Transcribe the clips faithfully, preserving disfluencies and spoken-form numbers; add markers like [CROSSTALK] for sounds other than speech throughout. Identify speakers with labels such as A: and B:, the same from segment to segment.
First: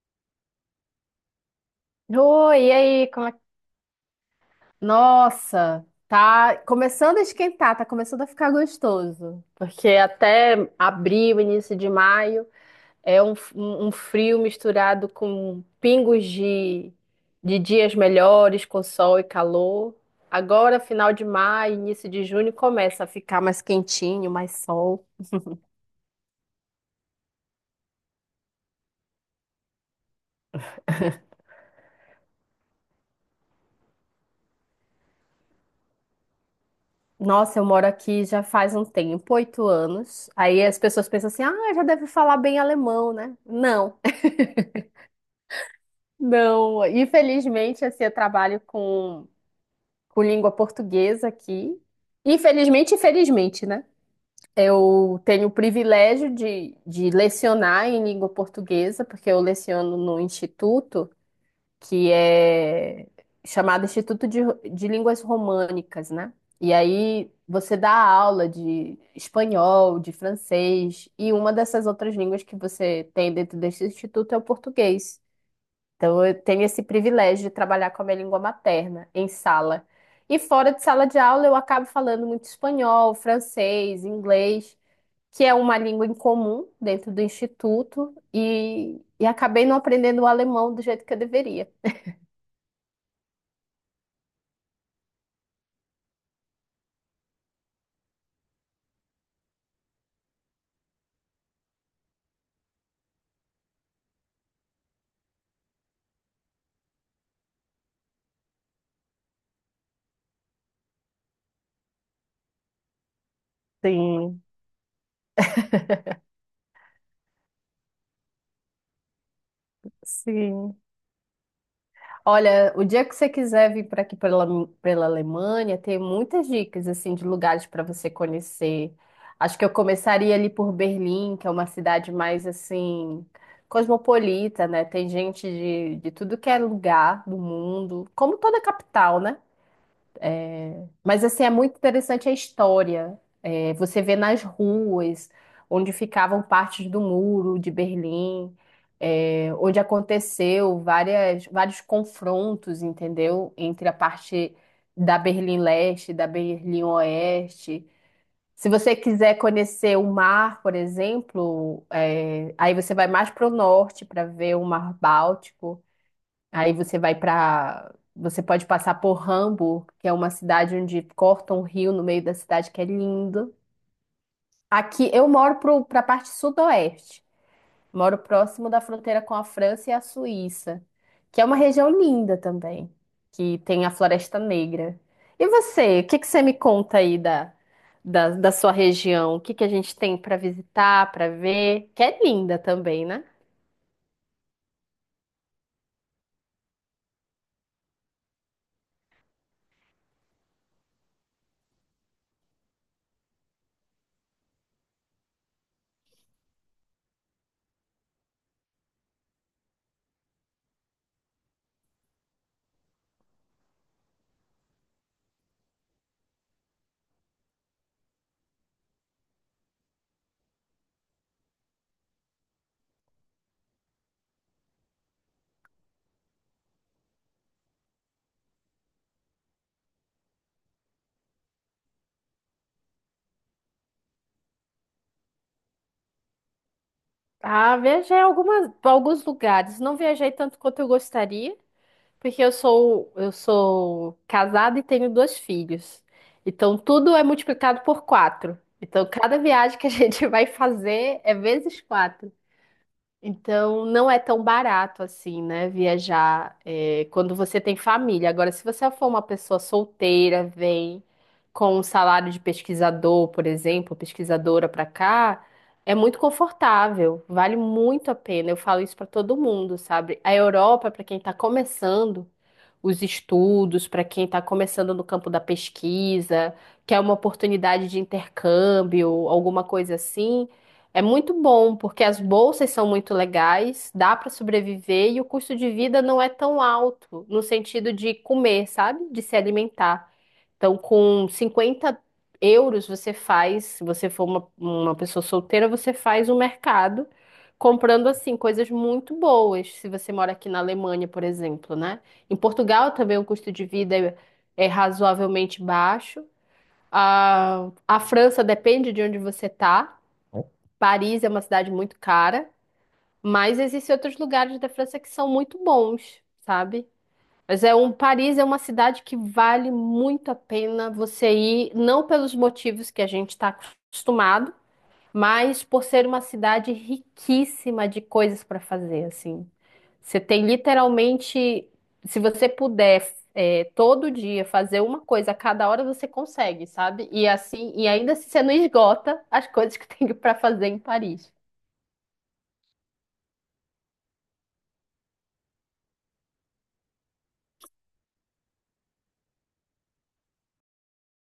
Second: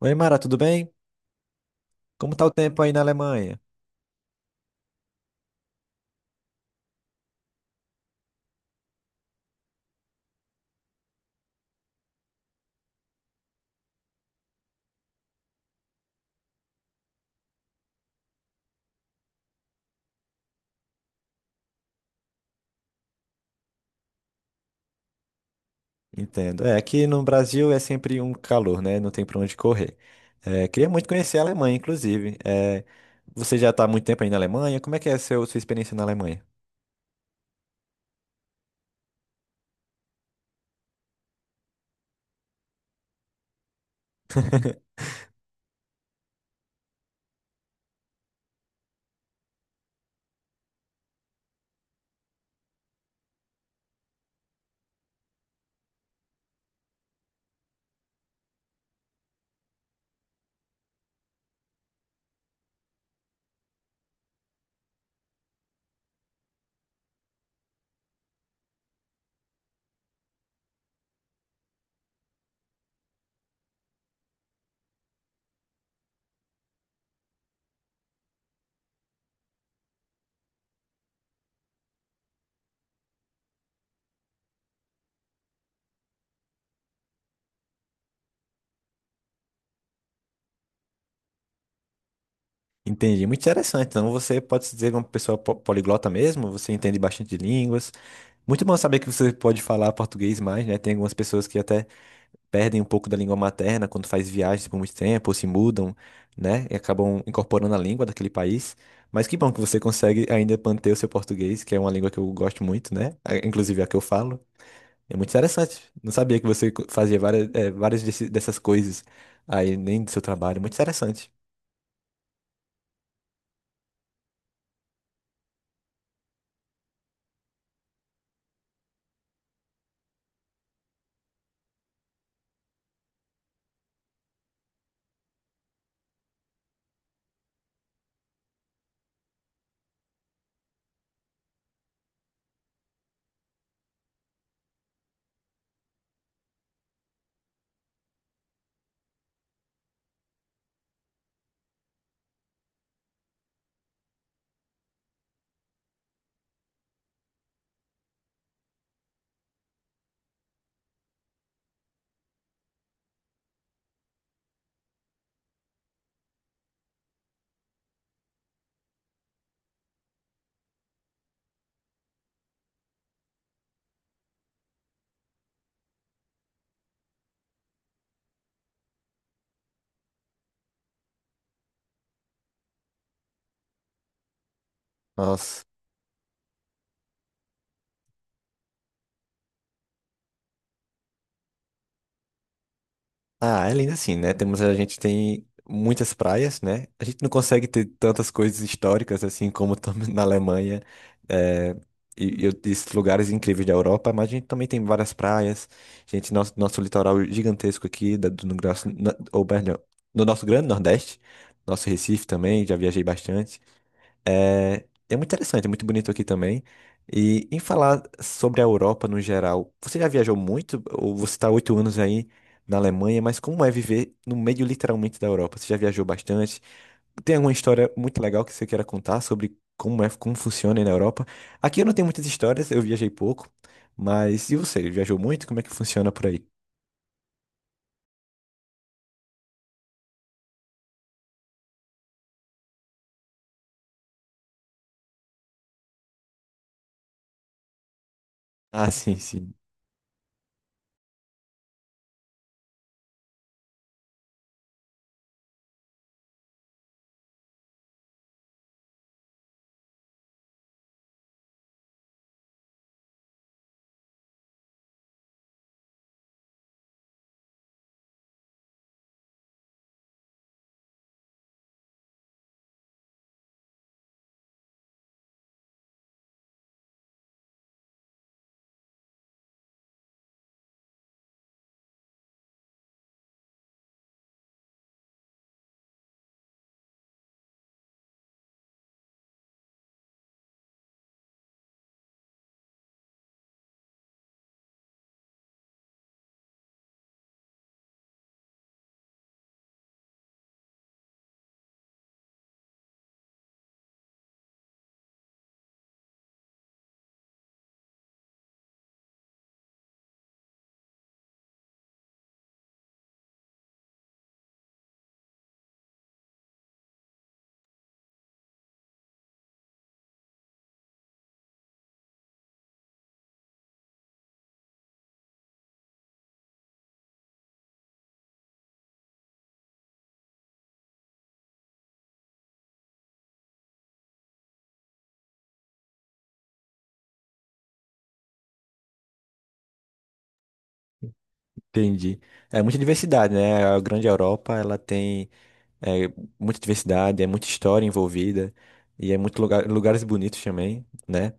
A: Oi, Mara, tudo bem? Como tá o
B: Oi, e
A: tempo aí na
B: aí, como é que...
A: Alemanha?
B: Nossa, tá começando a esquentar, tá começando a ficar gostoso. Porque até abril, início de maio, é um, um um frio misturado com pingos de, de dias melhores, com sol e calor. Agora, final de maio, início de junho, começa a ficar mais quentinho, mais sol.
A: Entendo. É, aqui no Brasil é sempre um calor, né? Não tem pra onde correr. É, queria muito conhecer a Alemanha, inclusive. É, você já tá há muito tempo aí na Alemanha? Como é que é a seu, sua experiência na Alemanha?
B: Nossa, eu moro aqui já faz um tempo, oito anos. Aí as pessoas pensam assim, ah, já deve falar bem alemão, né? Não.
A: [LAUGHS]
B: Não, infelizmente, assim, eu trabalho com, com língua portuguesa aqui. Infelizmente, infelizmente, né? Eu tenho o privilégio de, de lecionar em língua portuguesa, porque eu leciono no instituto, que é chamado Instituto de, de Línguas Românicas, né? E aí você dá aula de espanhol, de francês, e uma dessas outras línguas que você tem dentro desse instituto é o português. Então, eu tenho esse privilégio de trabalhar com a minha língua materna em sala. E fora de sala de aula, eu acabo falando muito espanhol, francês, inglês, que é uma língua em comum dentro do instituto, e, e acabei não aprendendo o alemão do jeito que eu deveria.
A: Entendi, muito interessante. Então você pode se dizer uma pessoa po- poliglota mesmo? Você entende bastante de línguas. Muito bom saber que você pode falar português mais, né? Tem algumas pessoas que até perdem um pouco da língua materna quando faz viagens por muito tempo, ou se mudam, né? E acabam incorporando a língua daquele país. Mas que bom que você consegue ainda manter o seu português, que é uma língua que eu gosto muito, né? a- Inclusive a que eu falo.
B: Sim,
A: É muito interessante. Não sabia que você co- fazia várias, eh, várias desse- dessas coisas aí, nem do seu trabalho. Muito
B: sim.
A: interessante.
B: Olha, o dia que você quiser vir para aqui pela, pela Alemanha, tem muitas dicas assim de lugares para você conhecer. Acho que eu começaria ali por Berlim, que é uma cidade mais assim cosmopolita, né? Tem gente de, de tudo que é lugar do mundo, como toda capital, né? Mas assim é muito interessante a história. É, Você vê nas ruas onde ficavam partes do muro de Berlim, é, onde aconteceu várias, vários confrontos, entendeu? Entre a parte da Berlim Leste e da Berlim Oeste. Se você quiser conhecer o mar, por exemplo, é, aí você vai mais para o norte para ver o Mar Báltico. Aí você vai para. Você pode passar por Hamburgo, que é uma cidade onde corta um rio no meio da cidade, que é lindo. Aqui eu moro para a parte sudoeste. Moro próximo da fronteira com a França e a Suíça, que é uma região linda também, que tem a Floresta Negra. E
A: Nossa.
B: você, o que que você me conta aí da, da, da sua região? O que que a gente tem para visitar, para ver? Que é linda também, né?
A: Ah, é lindo assim, né? Temos, a gente tem muitas praias, né? A gente não consegue ter tantas coisas históricas assim como tam- [LAUGHS] na Alemanha eh, e, e esses lugares incríveis da Europa, mas a gente também tem várias praias. Gente, nosso, nosso litoral gigantesco aqui, da, do, no, graço- na- ou, perdão, no nosso Grande Nordeste, nosso Recife também, já viajei bastante. É, é muito interessante, é muito bonito aqui também. E em falar sobre a Europa no geral, você já viajou muito? Ou você está oito anos aí na Alemanha, mas como é viver no meio literalmente da Europa? Você já viajou bastante? Tem alguma história muito legal que você queira contar sobre como é, como funciona aí na Europa? Aqui eu não tenho muitas histórias, eu viajei pouco, mas e você? Viajou muito? Como é que funciona por aí?
B: Ah, viajei algumas, pra alguns lugares. Não viajei tanto quanto eu gostaria. Porque eu sou, eu sou casada e tenho dois filhos. Então tudo é multiplicado por quatro.
A: Ah,
B: Então
A: sim,
B: cada
A: sim,
B: viagem que a [LAUGHS] gente vai fazer é vezes quatro. Então, não é tão barato assim, né? Viajar, é, quando você tem família. Agora, se você for uma pessoa solteira, vem com um salário de pesquisador, por exemplo, pesquisadora para cá, é muito confortável, vale muito a pena. Eu falo isso para todo mundo, sabe? A Europa, para quem está começando os estudos, para quem está começando no campo da pesquisa, quer uma oportunidade de intercâmbio, alguma coisa assim. É muito bom, porque as bolsas são muito legais, dá para sobreviver e o custo de vida não é tão alto, no sentido de comer, sabe? De se alimentar. Então, com cinquenta euros, você faz, se você for uma, uma pessoa solteira, você faz um mercado comprando, assim, coisas muito boas, se você mora aqui na Alemanha, por exemplo, né? Em Portugal também o custo de vida é é razoavelmente baixo. A, a França depende de onde você está. Paris é uma cidade muito cara, mas existem outros lugares da França que são muito bons, sabe? Mas é um Paris é uma cidade que vale muito a pena você ir, não pelos motivos que a gente está acostumado, mas por ser uma cidade riquíssima de coisas para fazer, assim. Você tem literalmente, se você puder, é, todo dia fazer uma coisa, a cada hora você consegue, sabe? E assim, e ainda assim você não esgota as coisas que [LAUGHS] tem para fazer em Paris.
A: entendi. É muita diversidade, né? A grande Europa, ela tem é muita diversidade, é muita história envolvida e é muito lugar, lugares bonitos também, né?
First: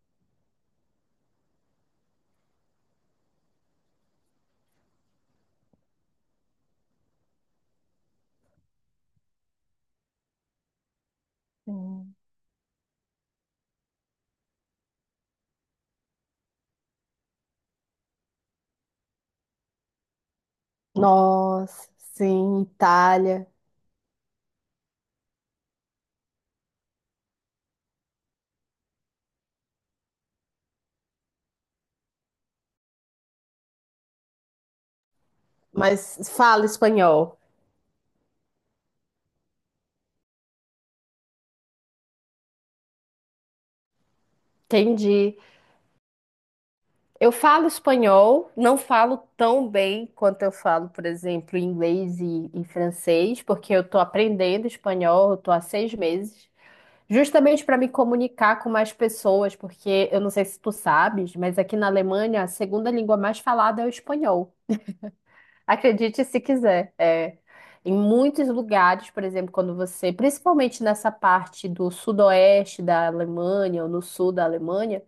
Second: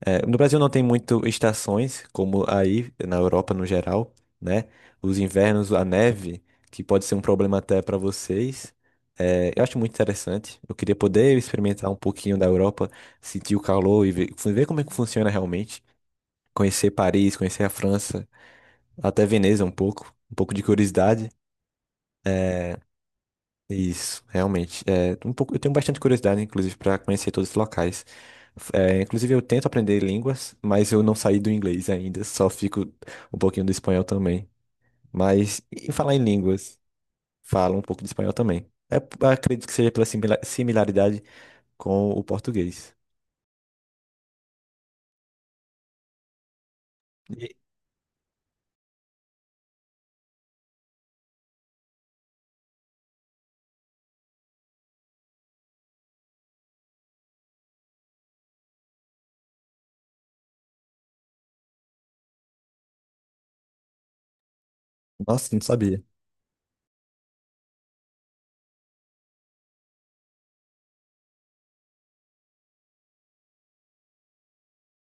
A: É, no Brasil não tem muito estações, como aí na Europa no geral, né? Os invernos, a neve, que pode ser um problema até para vocês. É, eu acho muito interessante. Eu queria poder experimentar um
B: Sim.
A: pouquinho da Europa, sentir o calor e ver, ver como é que funciona realmente. Conhecer Paris, conhecer a França, até Veneza um pouco, um pouco de curiosidade.
B: Nossa, sim, Itália.
A: Isso, realmente. É, um pouco, eu tenho bastante curiosidade, inclusive, para conhecer todos os locais. É, inclusive, eu tento aprender línguas, mas eu não saí do inglês ainda, só fico um pouquinho do espanhol também. Mas, e falar em
B: Mas falo
A: línguas,
B: espanhol.
A: falo um pouco de espanhol também. É, acredito que seja pela simila- similaridade com o português.
B: Entendi. Eu
A: E-
B: falo espanhol, não falo tão bem quanto eu falo, por exemplo, inglês e, e francês, porque eu estou aprendendo espanhol, eu estou há seis meses, justamente para me comunicar com mais pessoas, porque eu não sei se tu sabes, mas aqui na Alemanha a segunda língua mais falada é o espanhol.
A: nossa, não sabia.
B: Acredite se quiser. É. Em muitos lugares, por exemplo, quando você, principalmente nessa parte do sudoeste da Alemanha ou no sul da Alemanha,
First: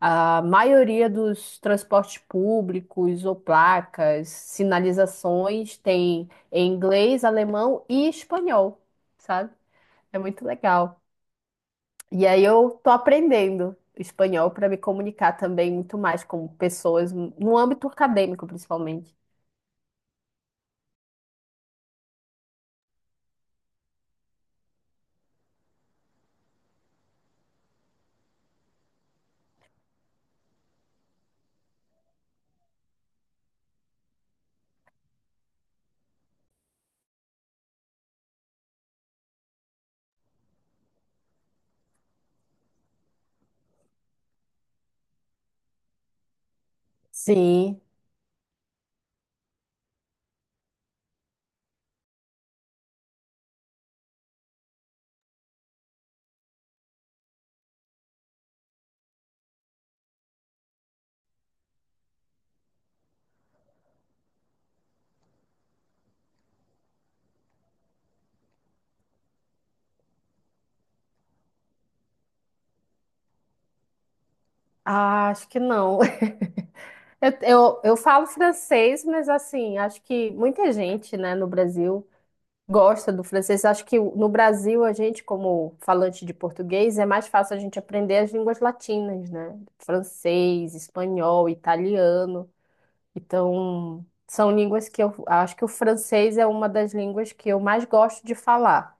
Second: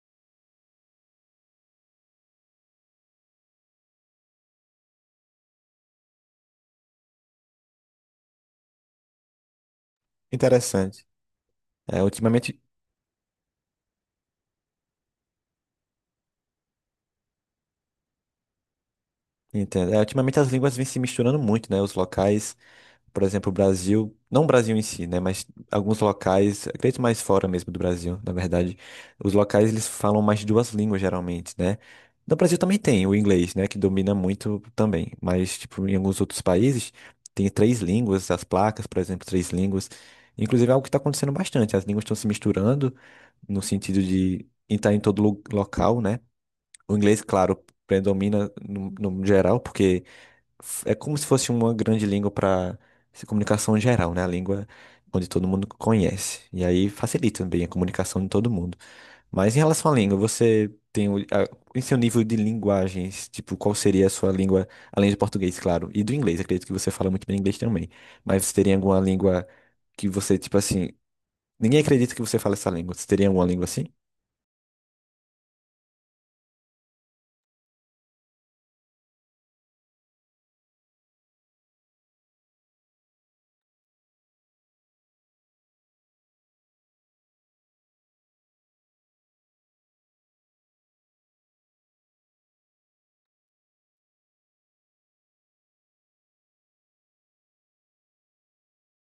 B: a maioria dos transportes públicos ou placas, sinalizações tem em inglês, alemão e espanhol, sabe? É muito legal.
A: Interessante. É,
B: E aí
A: ultimamente,
B: eu tô aprendendo espanhol para me comunicar também muito mais com pessoas no âmbito acadêmico, principalmente.
A: entendo. É, ultimamente as línguas vêm se misturando muito, né? Os locais. Por exemplo, o Brasil, não o Brasil em si, né, mas alguns locais, acredito mais fora mesmo do Brasil, na verdade, os locais eles falam mais de duas línguas geralmente, né? No Brasil também tem o inglês, né, que domina muito também, mas tipo em alguns outros países tem três línguas, as placas, por exemplo, três línguas. Inclusive é algo que está acontecendo bastante, as línguas estão se misturando no sentido de estar em todo lo- local, né? O inglês, claro,
B: Sim.
A: predomina no, no geral, porque é como se fosse uma grande língua para comunicação geral, né? A língua onde todo mundo conhece. E aí facilita também a comunicação de todo mundo. Mas em relação à língua, você tem o, a- em seu nível de linguagens, tipo, qual seria a sua língua, além do português, claro, e do inglês, acredito que você fala muito bem inglês também. Mas você teria alguma língua que você, tipo assim, ninguém acredita que você fala essa língua. Você teria alguma língua assim?
B: Ah, acho que não. [LAUGHS] Eu, eu, eu falo francês, mas assim, acho que muita gente, né, no Brasil gosta do francês. Acho que no Brasil, a gente, como falante de português, é mais fácil a gente aprender as línguas latinas, né? Francês, espanhol, italiano. Então, são línguas que eu acho que o francês é uma das línguas que eu mais gosto de falar.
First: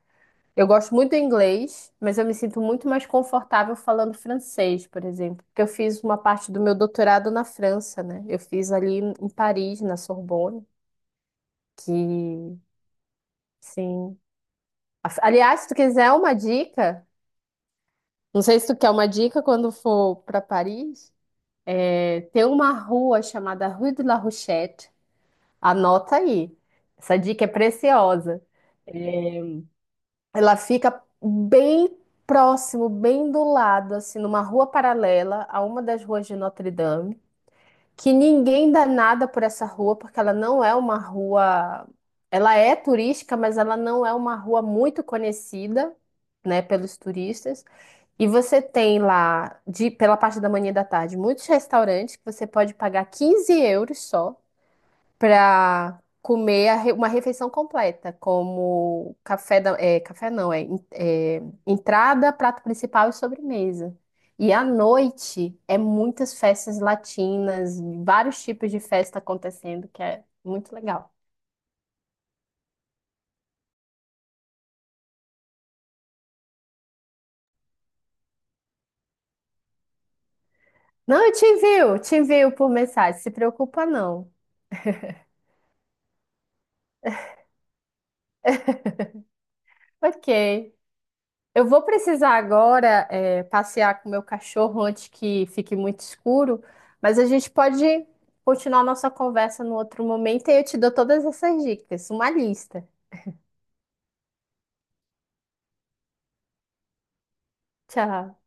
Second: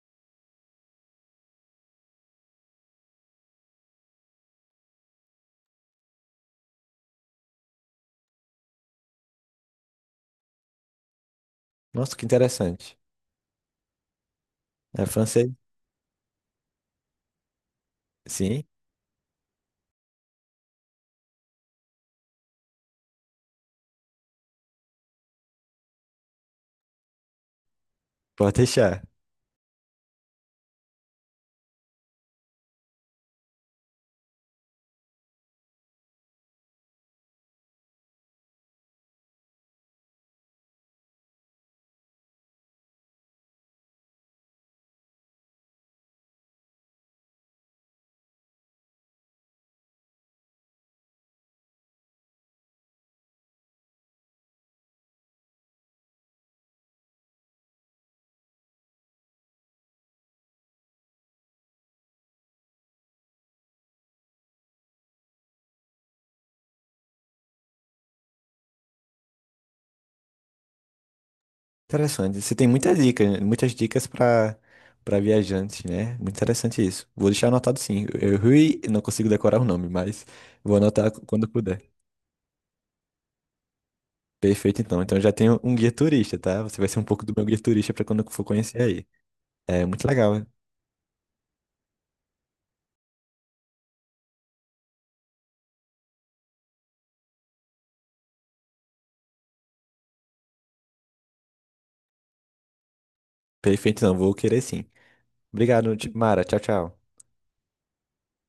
B: Eu gosto muito do inglês, mas eu me sinto muito mais confortável falando francês, por exemplo, porque eu fiz uma parte do meu doutorado na França, né? Eu fiz ali em Paris, na Sorbonne,
A: Nossa, que
B: que,
A: interessante.
B: sim.
A: É
B: Af-
A: francês?
B: Aliás, se tu quiser uma dica, não sei
A: Sim,
B: se tu quer uma dica quando for para Paris, é, tem uma rua chamada Rue de la Rochette. Anota aí. Essa dica é preciosa.
A: pode deixar.
B: É, Ela fica bem próximo, bem do lado, assim, numa rua paralela a uma das ruas de Notre Dame, que ninguém dá nada por essa rua, porque ela não é uma rua. Ela é turística, mas ela não é uma rua muito conhecida, né, pelos turistas. E você tem lá, de, pela parte da manhã e da tarde, muitos restaurantes que você pode pagar quinze euros só para comer a re- uma refeição completa, como café da, é, café não, é, en- é, entrada, prato principal e sobremesa. E à noite é muitas festas latinas, vários tipos de festa acontecendo, que é muito legal.
A: Interessante. Você tem muitas dicas, muitas dicas para para viajantes, né? Muito interessante isso. Vou deixar anotado sim. Eu, eu Rui, não consigo decorar o nome, mas vou anotar
B: Não, eu te
A: quando puder.
B: envio, te envio por mensagem, se preocupa não.
A: Perfeito, então. Então eu já tenho um guia turista, tá? Você vai ser um pouco do meu guia turista para quando eu for conhecer aí. É muito legal, né?
B: Ok. Eu vou precisar agora, é, passear com meu cachorro antes que fique muito escuro, mas a gente pode continuar nossa conversa no outro momento e eu te dou todas essas dicas, uma lista.
A: Perfeito, não. Vou querer sim. Obrigado, Ti- Mara. Tchau, tchau.
B: Tchau.